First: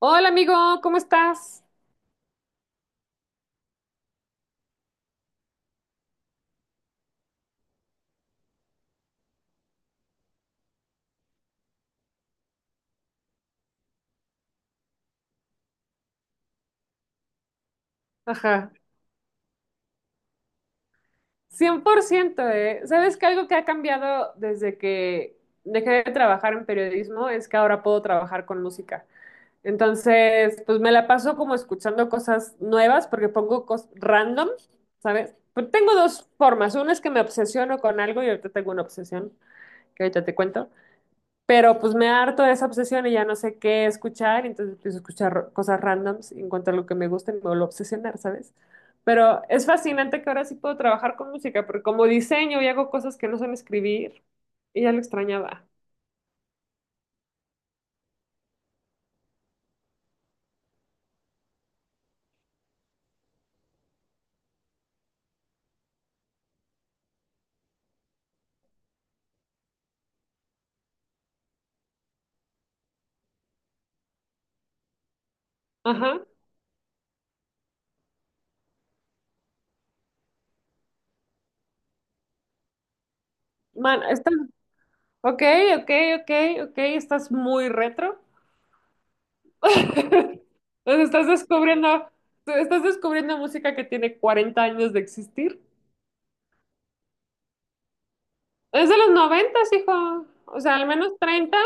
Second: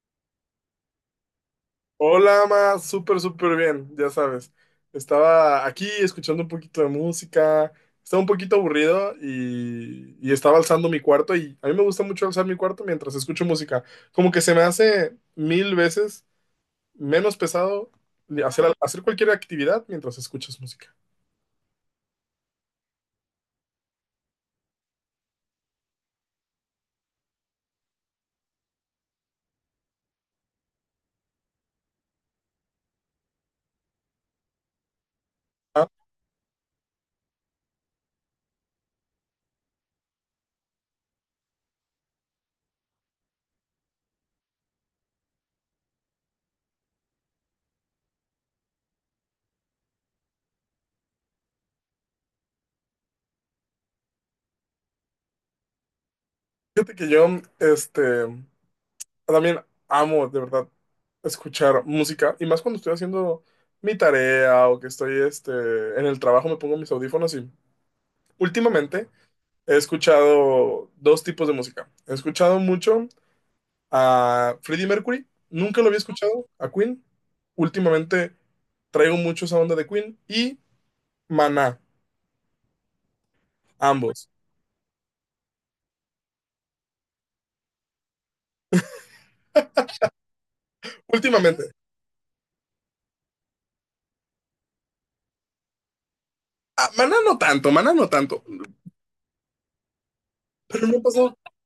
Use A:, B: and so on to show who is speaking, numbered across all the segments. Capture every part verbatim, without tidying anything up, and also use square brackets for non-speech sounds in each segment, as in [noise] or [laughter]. A: Hola amigo, ¿cómo estás?
B: Hola, ma, súper, súper bien, ya sabes. Estaba aquí escuchando un poquito de música, estaba un poquito aburrido y, y estaba alzando mi cuarto y a mí me gusta mucho alzar mi cuarto mientras escucho música. Como que se me hace mil veces menos pesado hacer,
A: Ajá,
B: hacer cualquier actividad mientras escuchas música.
A: cien por ciento, ¿eh? ¿Sabes que algo que ha cambiado desde que dejé de trabajar en periodismo es que ahora puedo trabajar con música? Entonces, pues me la paso como escuchando cosas nuevas porque pongo cosas random, ¿sabes? Pero
B: Ah,
A: tengo dos formas. Una es que me obsesiono con algo y ahorita tengo una obsesión que ahorita te cuento. Pero pues me harto de esa obsesión y ya no sé qué escuchar, y entonces empiezo a escuchar cosas randoms y encuentro lo que me gusta y me vuelvo a obsesionar, ¿sabes? Pero es fascinante que ahora sí puedo trabajar con música, porque como diseño y hago cosas que no son escribir, y ya lo extrañaba.
B: Fíjate que yo, este, también amo, de verdad, escuchar música y más cuando estoy haciendo mi tarea o que estoy, este, en el trabajo me pongo mis audífonos y... últimamente he escuchado dos tipos de música. He escuchado mucho a Freddie Mercury, nunca lo había
A: Ajá.
B: escuchado, a Queen. Últimamente traigo mucho esa onda de Queen y Maná,
A: Man,
B: ambos.
A: estás, ok, ok, ok, ok, estás muy retro. [laughs] Pues estás
B: Últimamente.
A: descubriendo, estás descubriendo música que tiene cuarenta años de existir.
B: Ah, Maná no tanto, Maná no tanto,
A: Es de los noventa, hijo. O sea,
B: pero
A: al
B: no
A: menos
B: pasó.
A: treinta.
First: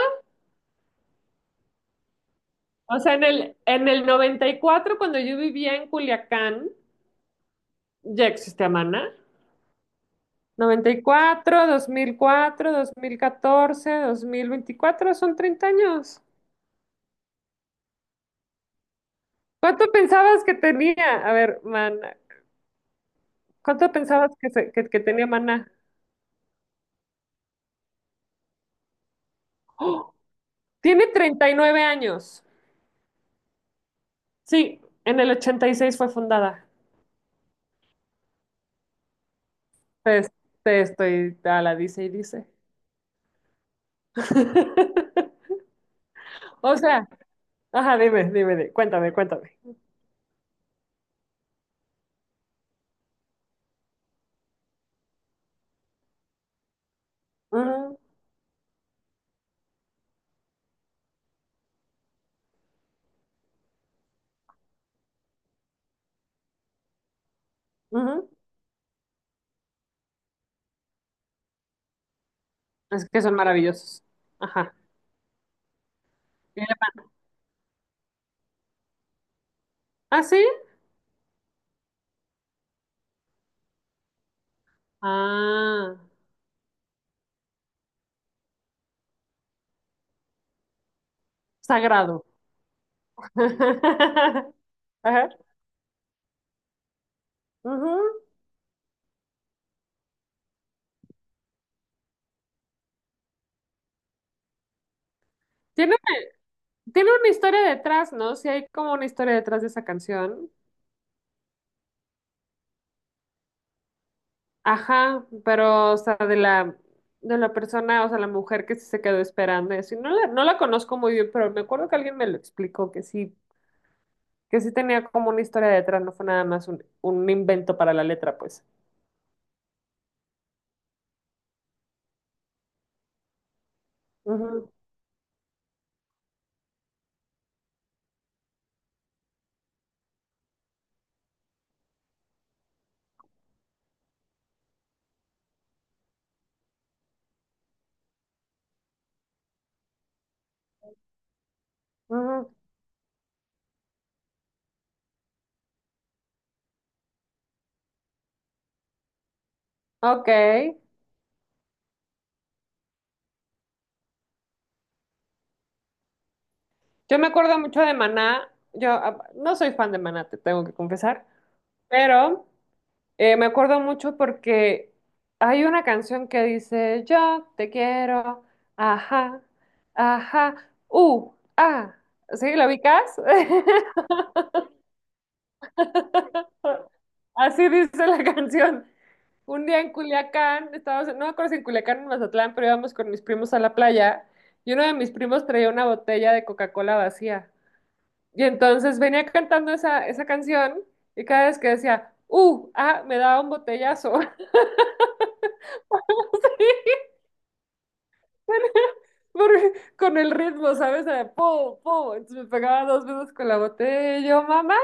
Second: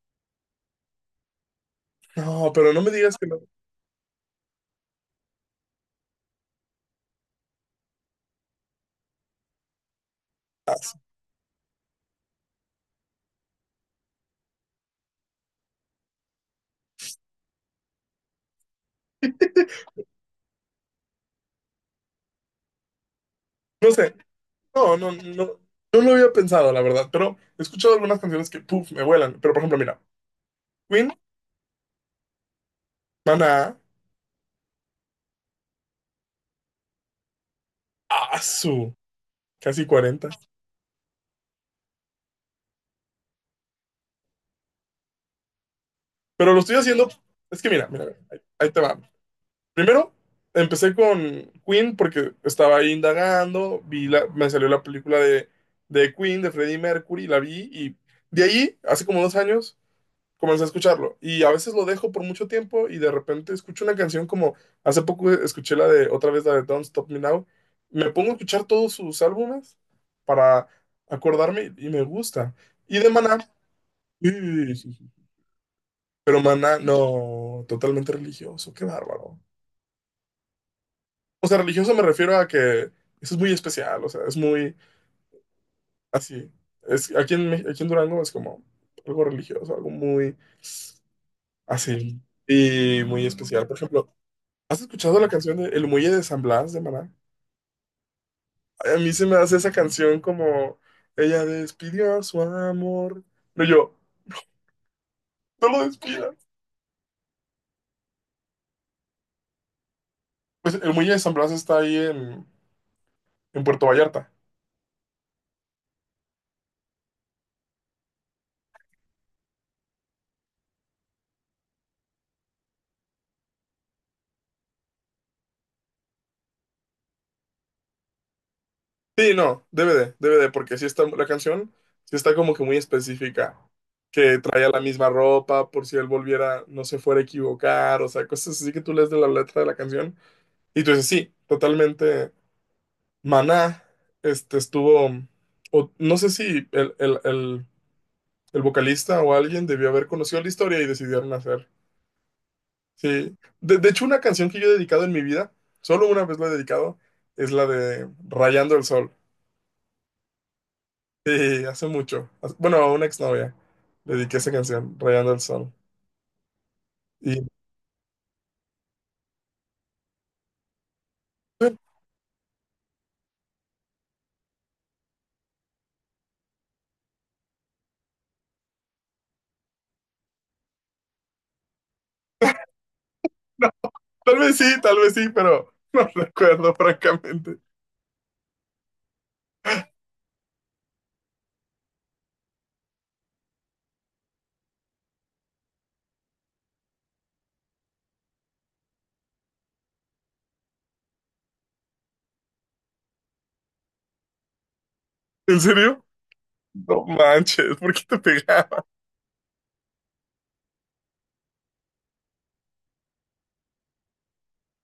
B: No, pero no me
A: O sea,
B: digas
A: en
B: que no.
A: el, en el noventa y cuatro, cuando yo vivía en Culiacán, ya existía Maná.
B: Ah,
A: noventa
B: sí.
A: y cuatro, dos mil cuatro, dos mil catorce, dos mil veinticuatro, son treinta años. ¿Cuánto
B: [laughs]
A: pensabas que tenía? A ver, Maná.
B: No
A: ¿Cuánto
B: sé,
A: pensabas que, se- que,
B: no,
A: que
B: no,
A: tenía
B: no,
A: Maná?
B: no lo había pensado, la verdad, pero he escuchado algunas canciones que, puff, me vuelan. Pero por ejemplo, mira,
A: ¡Oh! Tiene
B: Queen,
A: treinta y nueve años.
B: Maná,
A: Sí, en el ochenta y seis fue fundada.
B: Asu, casi
A: Te,
B: cuarenta.
A: te estoy a la dice y dice. [laughs]
B: Pero lo estoy
A: O
B: haciendo.
A: sea,
B: Es que mira,
A: ajá,
B: mira,
A: dime,
B: ahí,
A: dime,
B: ahí
A: di-
B: te va.
A: cuéntame, cuéntame.
B: Primero, empecé con Queen porque estaba ahí indagando, vi la, me salió la película de, de Queen, de Freddie Mercury, la vi y
A: Ujú,
B: de ahí, hace como dos años, comencé a escucharlo. Y a veces lo dejo por mucho tiempo y de repente escucho una canción como hace poco escuché la de otra vez la de Don't Stop Me Now. Me
A: ujú.
B: pongo a escuchar todos sus álbumes para acordarme y me gusta. Y
A: Es
B: de
A: que son
B: Maná,
A: maravillosos. Ajá.
B: pero
A: Y le-
B: maná, no, totalmente religioso, qué bárbaro.
A: ¿Ah, sí?
B: O sea, religioso me refiero a que eso es muy especial, o sea, es muy
A: Ah,
B: así. Es, aquí en, Mex- aquí en Durango es como algo religioso, algo muy así
A: sagrado.
B: y muy especial. Por ejemplo,
A: [laughs]
B: ¿has escuchado la
A: Ajá.
B: canción de El Muelle de San Blas de Maná?
A: Ujú.
B: Ay, a mí se me hace esa canción como ella despidió a su amor. Pero yo, no lo
A: Tiene,
B: despidas.
A: tiene una historia detrás, ¿no? Sí, hay como una historia detrás de esa canción.
B: Pues El Muelle de San Blas está ahí en, en Puerto Vallarta.
A: Ajá, pero, o sea, de la, de la persona, o sea, la mujer que sí se quedó esperando y así. No la, no la conozco muy bien, pero me acuerdo que alguien me lo explicó, que sí, que sí tenía como una historia detrás, no fue nada más un, un invento para la letra, pues.
B: Sí, no, debe de, debe de, porque sí está la canción, sí está como que muy específica, que traía
A: Ujú,
B: la misma ropa por si él volviera, no se fuera a equivocar, o sea, cosas así que tú lees de la letra de la canción y tú dices, sí, totalmente, Maná, este estuvo, o no sé si el, el, el, el vocalista o alguien debió haber conocido la historia y decidieron hacer,
A: ujú.
B: sí. De, de hecho, una canción que yo he dedicado en mi vida, solo una vez la he dedicado, es la de Rayando el Sol.
A: Ok.
B: Sí, hace mucho. Hace- Bueno, a una exnovia le dediqué esa canción, Rayando el Sol.
A: Yo me
B: Y [laughs]
A: acuerdo mucho de Maná. Yo ah, no soy fan de Maná, te tengo que confesar.
B: no,
A: Pero eh, me acuerdo mucho porque hay una canción que dice: yo te quiero, ajá, ajá, uh, ah. ¿Sí? ¿Lo ubicas? [laughs]
B: tal vez sí, tal vez sí, pero [laughs] no recuerdo francamente.
A: Así dice la canción. Un día en Culiacán, estábamos, no me acuerdo si en Culiacán o en Mazatlán, pero íbamos con mis primos a la playa y uno de mis primos traía una botella de Coca-Cola vacía. Y entonces venía cantando esa, esa canción y cada vez que decía, uh, ah, me daba un botellazo.
B: ¿En serio?
A: [laughs]
B: No manches, ¿por qué te pegaba?
A: Por- con el ritmo, ¿sabes? Era po, po. Entonces me pegaba dos veces con la botella y yo, mamá,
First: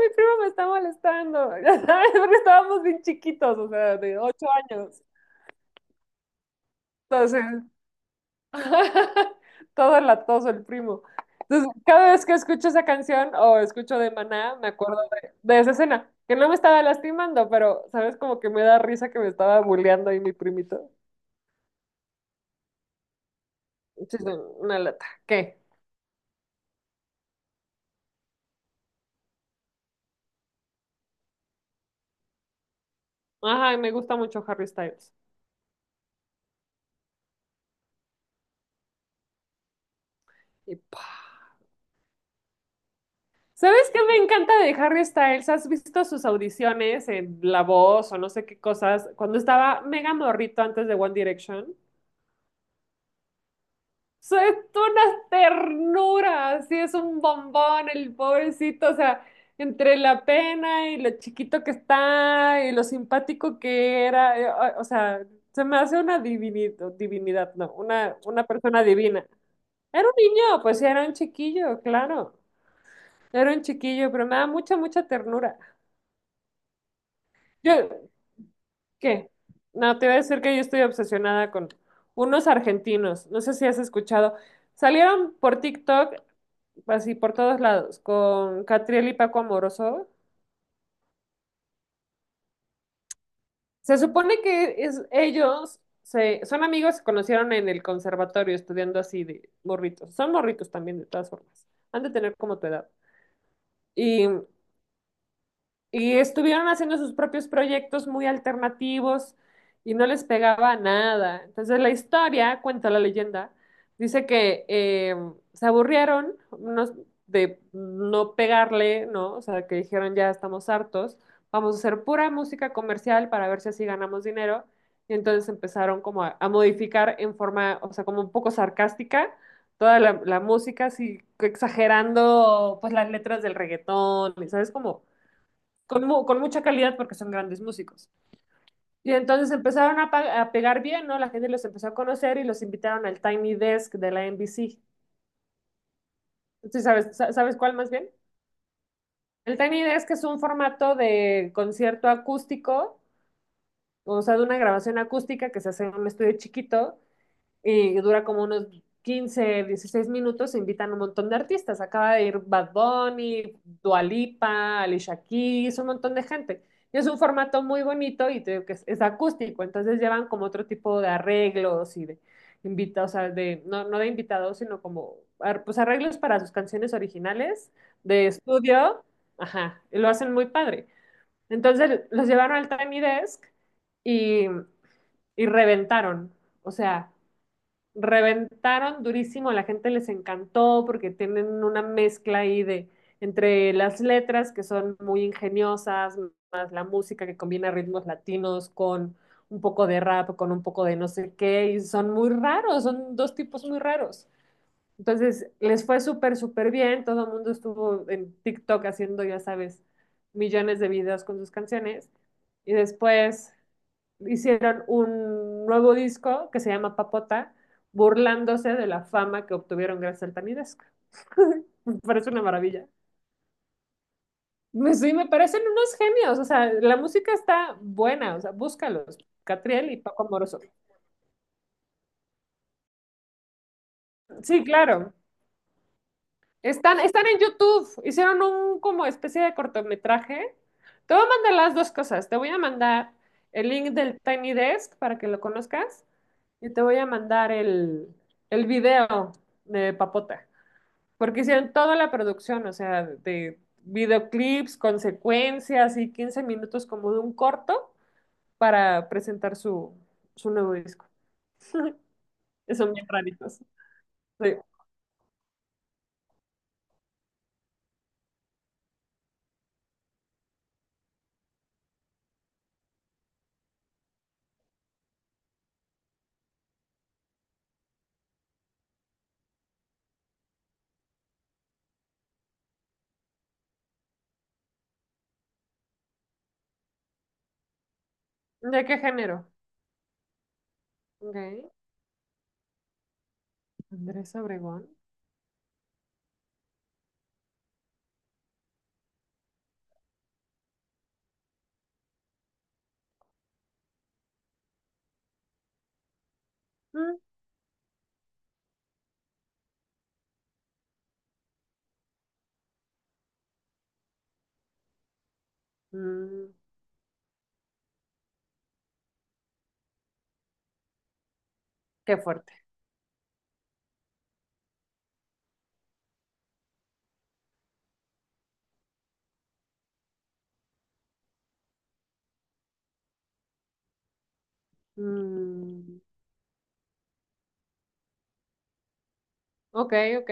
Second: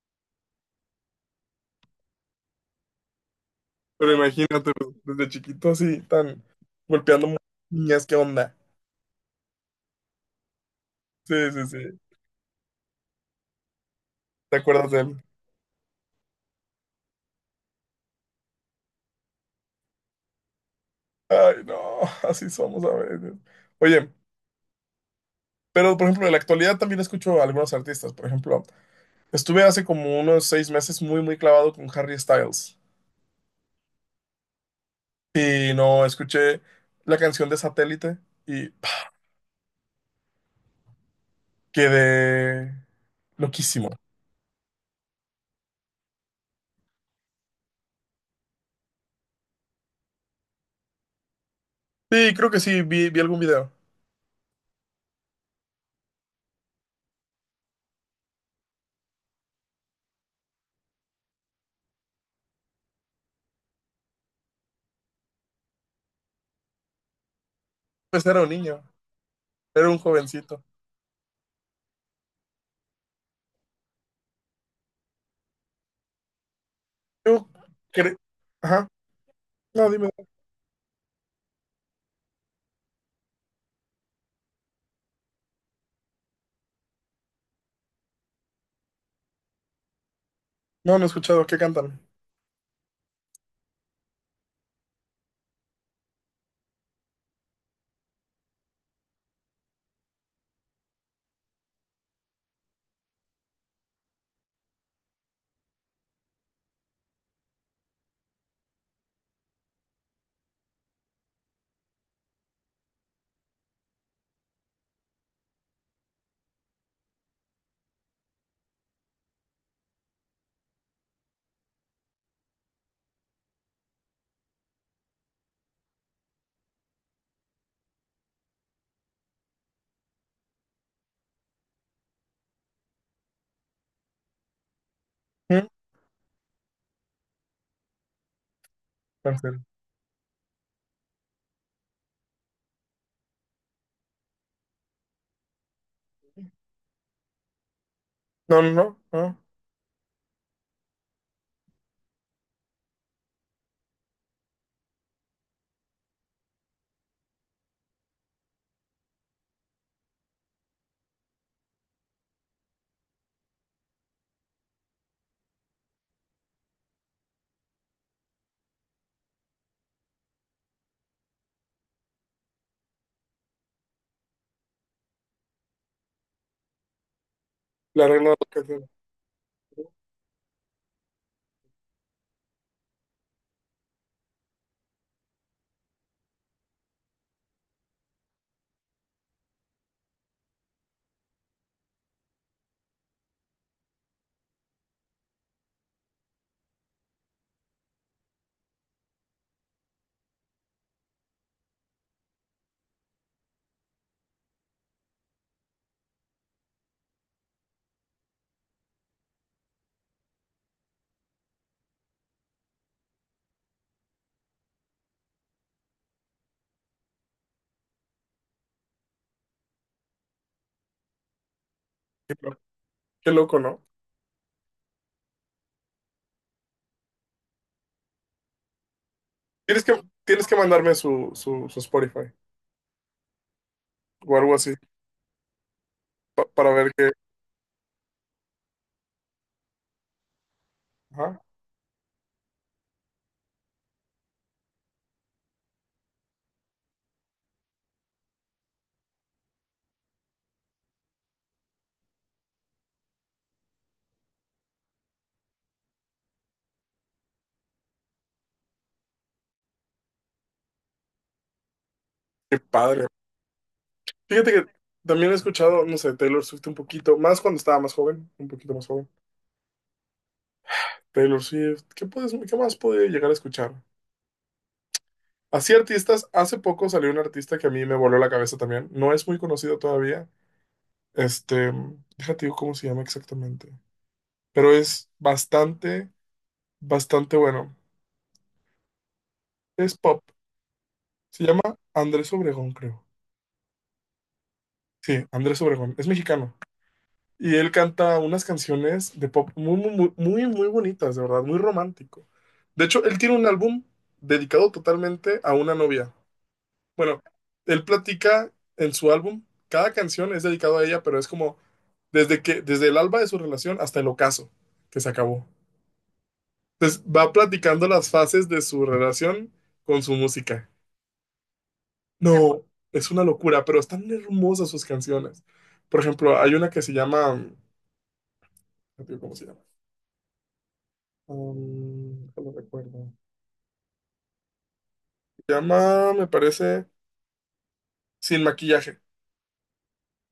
A: mi primo me está molestando. [laughs] Ya sabes, porque estábamos bien chiquitos, o sea,
B: Pero
A: de ocho
B: imagínate, pues,
A: años.
B: desde chiquito así, tan golpeando mu-
A: Entonces,
B: niñas, ¿qué onda?
A: [laughs] todo latoso el primo.
B: Sí, sí,
A: Entonces,
B: sí.
A: cada vez que escucho esa canción o escucho de
B: ¿Te
A: Maná, me
B: acuerdas de
A: acuerdo
B: él?
A: de, de esa escena, que no me estaba lastimando, pero, ¿sabes? Como que me da risa que me estaba bulleando ahí mi primito.
B: Ay, no, [laughs] así somos a veces. Oye,
A: Sí, sí, una lata. ¿Qué?
B: pero por ejemplo, en la actualidad también escucho a algunos artistas. Por ejemplo, estuve hace como unos seis meses muy, muy clavado con Harry Styles.
A: Ajá, y me gusta mucho Harry Styles.
B: Y no, escuché la canción de Satélite y pah,
A: Y pa.
B: quedé loquísimo.
A: ¿Sabes qué me encanta de Harry Styles? ¿Has visto sus audiciones en La Voz o no sé qué cosas? Cuando estaba mega morrito antes de One Direction.
B: Sí, creo que sí, vi, vi algún video.
A: So, es toda una ternura, así es un bombón el pobrecito, o sea, entre la pena y lo chiquito que está y lo simpático que era, eh, o, o sea, se me hace una divinidad, divinidad, no, una,
B: Pues era
A: una
B: un niño,
A: persona divina.
B: era un
A: Era un niño,
B: jovencito.
A: pues sí, era un chiquillo, claro, era un chiquillo, pero me da mucha, mucha ternura.
B: Yo
A: Yo,
B: cre- Ajá,
A: ¿qué?
B: no,
A: No, te
B: dime.
A: voy a decir que yo estoy obsesionada con unos argentinos, no sé si has escuchado. Salieron por TikTok así por todos lados, con Catriel y Paco Amoroso.
B: No, no he escuchado, ¿qué cantan?
A: Se supone que es, ellos se, son amigos, se conocieron en el conservatorio estudiando así de morritos. Son morritos también, de todas formas. Han de tener como tu edad. Y Y estuvieron haciendo sus propios proyectos muy alternativos y no les pegaba nada. Entonces la historia, cuenta la leyenda, dice que eh, se aburrieron unos de no pegarle, ¿no? O sea, que dijeron ya estamos hartos, vamos a hacer pura música comercial para ver si así ganamos dinero. Y entonces empezaron como a, a modificar en forma, o sea, como un poco sarcástica toda la, la música, así exagerando pues las letras del reggaetón, ¿sabes? Como
B: ¿Mm?
A: con, mu- con mucha calidad porque son grandes músicos. Y
B: No, en
A: entonces
B: serio.
A: empezaron a, pa- a pegar bien, ¿no? La gente los empezó a conocer y los invitaron al Tiny Desk de la N B C. ¿Sí sabes, sa- sabes cuál más bien?
B: No, no, no, no.
A: El Tiny Desk es un formato de concierto acústico, o sea, de una grabación acústica que se hace en un estudio chiquito y dura como unos quince, dieciséis minutos, invitan un montón de artistas. Acaba de ir Bad Bunny, Dua Lipa, Alicia Keys, un montón de gente. Y es un formato muy bonito y te digo que es, es acústico, entonces llevan como otro tipo de arreglos y de invitados, o sea, de, no, no de invitados, sino como ar- pues arreglos para sus canciones originales
B: La
A: de
B: regla de la canción.
A: estudio. Ajá, y lo hacen muy padre. Entonces los llevaron al Tiny Desk y, y reventaron. O sea, reventaron durísimo, a la gente les encantó porque tienen una mezcla ahí de entre las letras que son muy ingeniosas, más la música que combina ritmos latinos con un poco de rap, con un poco de no sé qué, y son muy raros, son dos tipos muy raros. Entonces, les fue súper, súper bien, todo el mundo estuvo en TikTok haciendo, ya sabes, millones de videos con sus canciones, y después hicieron un nuevo disco que se llama Papota, burlándose de la fama que obtuvieron gracias al Tamidesco. [laughs] Me parece una maravilla.
B: Qué loco, ¿no?
A: Me- sí, me parecen unos genios, o sea, la música está buena, o sea, búscalos,
B: Tienes
A: Catriel y
B: que,
A: Paco
B: tienes que
A: Amoroso.
B: mandarme su, su, su Spotify o algo
A: Sí,
B: así
A: claro.
B: pa- para ver
A: Están,
B: qué.
A: están en YouTube. Hicieron un como especie de cortometraje. Te voy a
B: Ajá,
A: mandar las dos cosas. Te voy a mandar el link del Tiny Desk para que lo conozcas y te voy a mandar el, el video de Papota, porque hicieron toda la producción, o sea, de videoclips, consecuencias y quince minutos como de un corto para presentar su, su nuevo disco.
B: qué
A: Y son
B: padre.
A: bien raritos.
B: Fíjate
A: Sí.
B: que también he escuchado, no sé, Taylor Swift un poquito, más cuando estaba más joven, un poquito más joven. Taylor Swift, ¿qué puedes, ¿qué más puede llegar a escuchar? Así artistas, hace poco salió un artista que a mí me voló la cabeza también. No es muy conocido todavía. Este, déjate digo cómo se llama exactamente. Pero es bastante, bastante bueno.
A: ¿De qué género?
B: Es pop.
A: Ok.
B: Se llama Andrés Obregón, creo.
A: Andrés Obregón.
B: Sí, Andrés Obregón. Es mexicano. Y él canta unas canciones de pop muy, muy, muy, muy, muy bonitas, de verdad, muy romántico. De hecho, él tiene un álbum dedicado totalmente a una novia.
A: Mm.
B: Bueno, él platica en su álbum, cada canción es dedicado a ella, pero es como desde que, desde el alba de su relación hasta el ocaso que se acabó.
A: Mm.
B: Entonces va platicando las fases de su relación con su música.
A: Qué fuerte.
B: No, es una locura, pero están hermosas sus canciones. Por ejemplo, hay una que se llama, no digo ¿cómo se llama? Um, no lo recuerdo. Se
A: Mm,
B: llama, me parece, Sin maquillaje.
A: ok, ok.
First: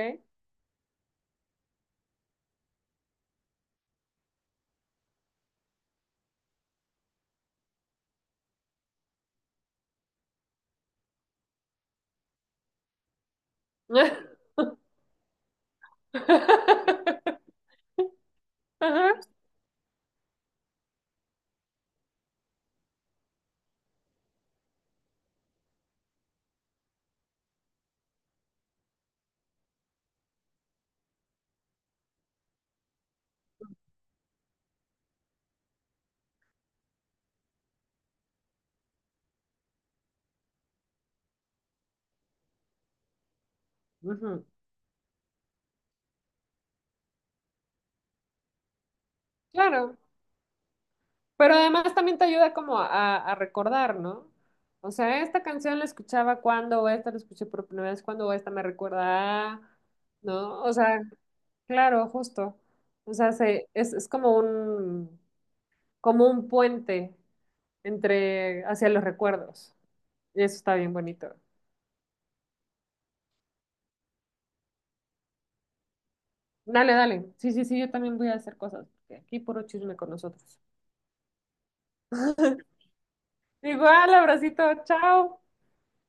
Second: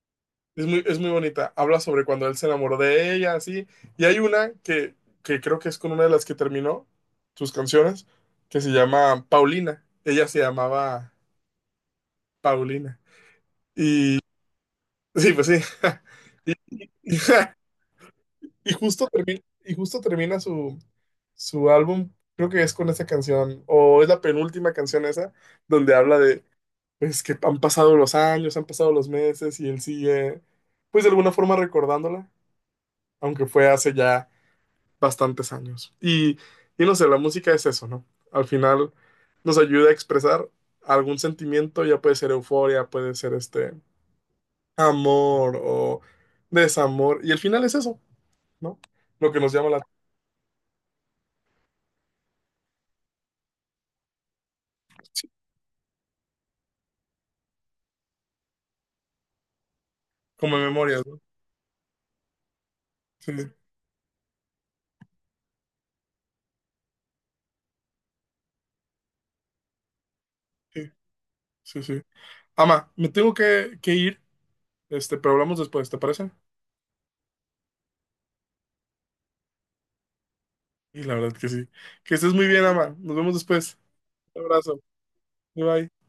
B: Es muy, es muy bonita. Habla sobre cuando él se enamoró de ella, así. Y hay una que, que creo que es con una de las que terminó sus canciones, que se llama Paulina. Ella se llamaba Paulina. [laughs] Sí, pues sí. [laughs] Y, y- [laughs]
A: [laughs]
B: y justo
A: Ajá,
B: termina, y justo termina su, su álbum, creo que es con esa canción, o es la penúltima canción esa, donde habla de, pues, que han pasado los años, han pasado los meses y él sigue, pues, de alguna forma recordándola, aunque fue hace ya bastantes años. Y, y no sé, la música es eso, ¿no? Al final nos ayuda a expresar algún sentimiento, ya puede ser euforia, puede ser este
A: ujú.
B: amor o desamor, y al final es eso, ¿no? Lo que nos llama la...
A: Claro, pero además también te ayuda como a, a recordar, ¿no? O sea, esta canción la escuchaba cuando, o esta la escuché por primera vez cuando, o esta me recuerda, a,
B: como
A: ¿no? O sea,
B: memorias, ¿no?
A: claro, justo. O sea,
B: Sí,
A: se, es, es como un, como un puente entre, hacia los recuerdos. Y eso está
B: sí,
A: bien bonito.
B: sí, sí. Ama, me tengo que, que ir, este, pero hablamos después, ¿te parece?
A: Dale, dale. Sí, sí, sí, yo también voy a hacer cosas, porque aquí puro chisme con nosotros.
B: Y la verdad que sí. Que estés muy bien,
A: [laughs]
B: Ama. Nos vemos después.
A: Igual,
B: Un
A: abracito,
B: abrazo.
A: chao.
B: Bye bye.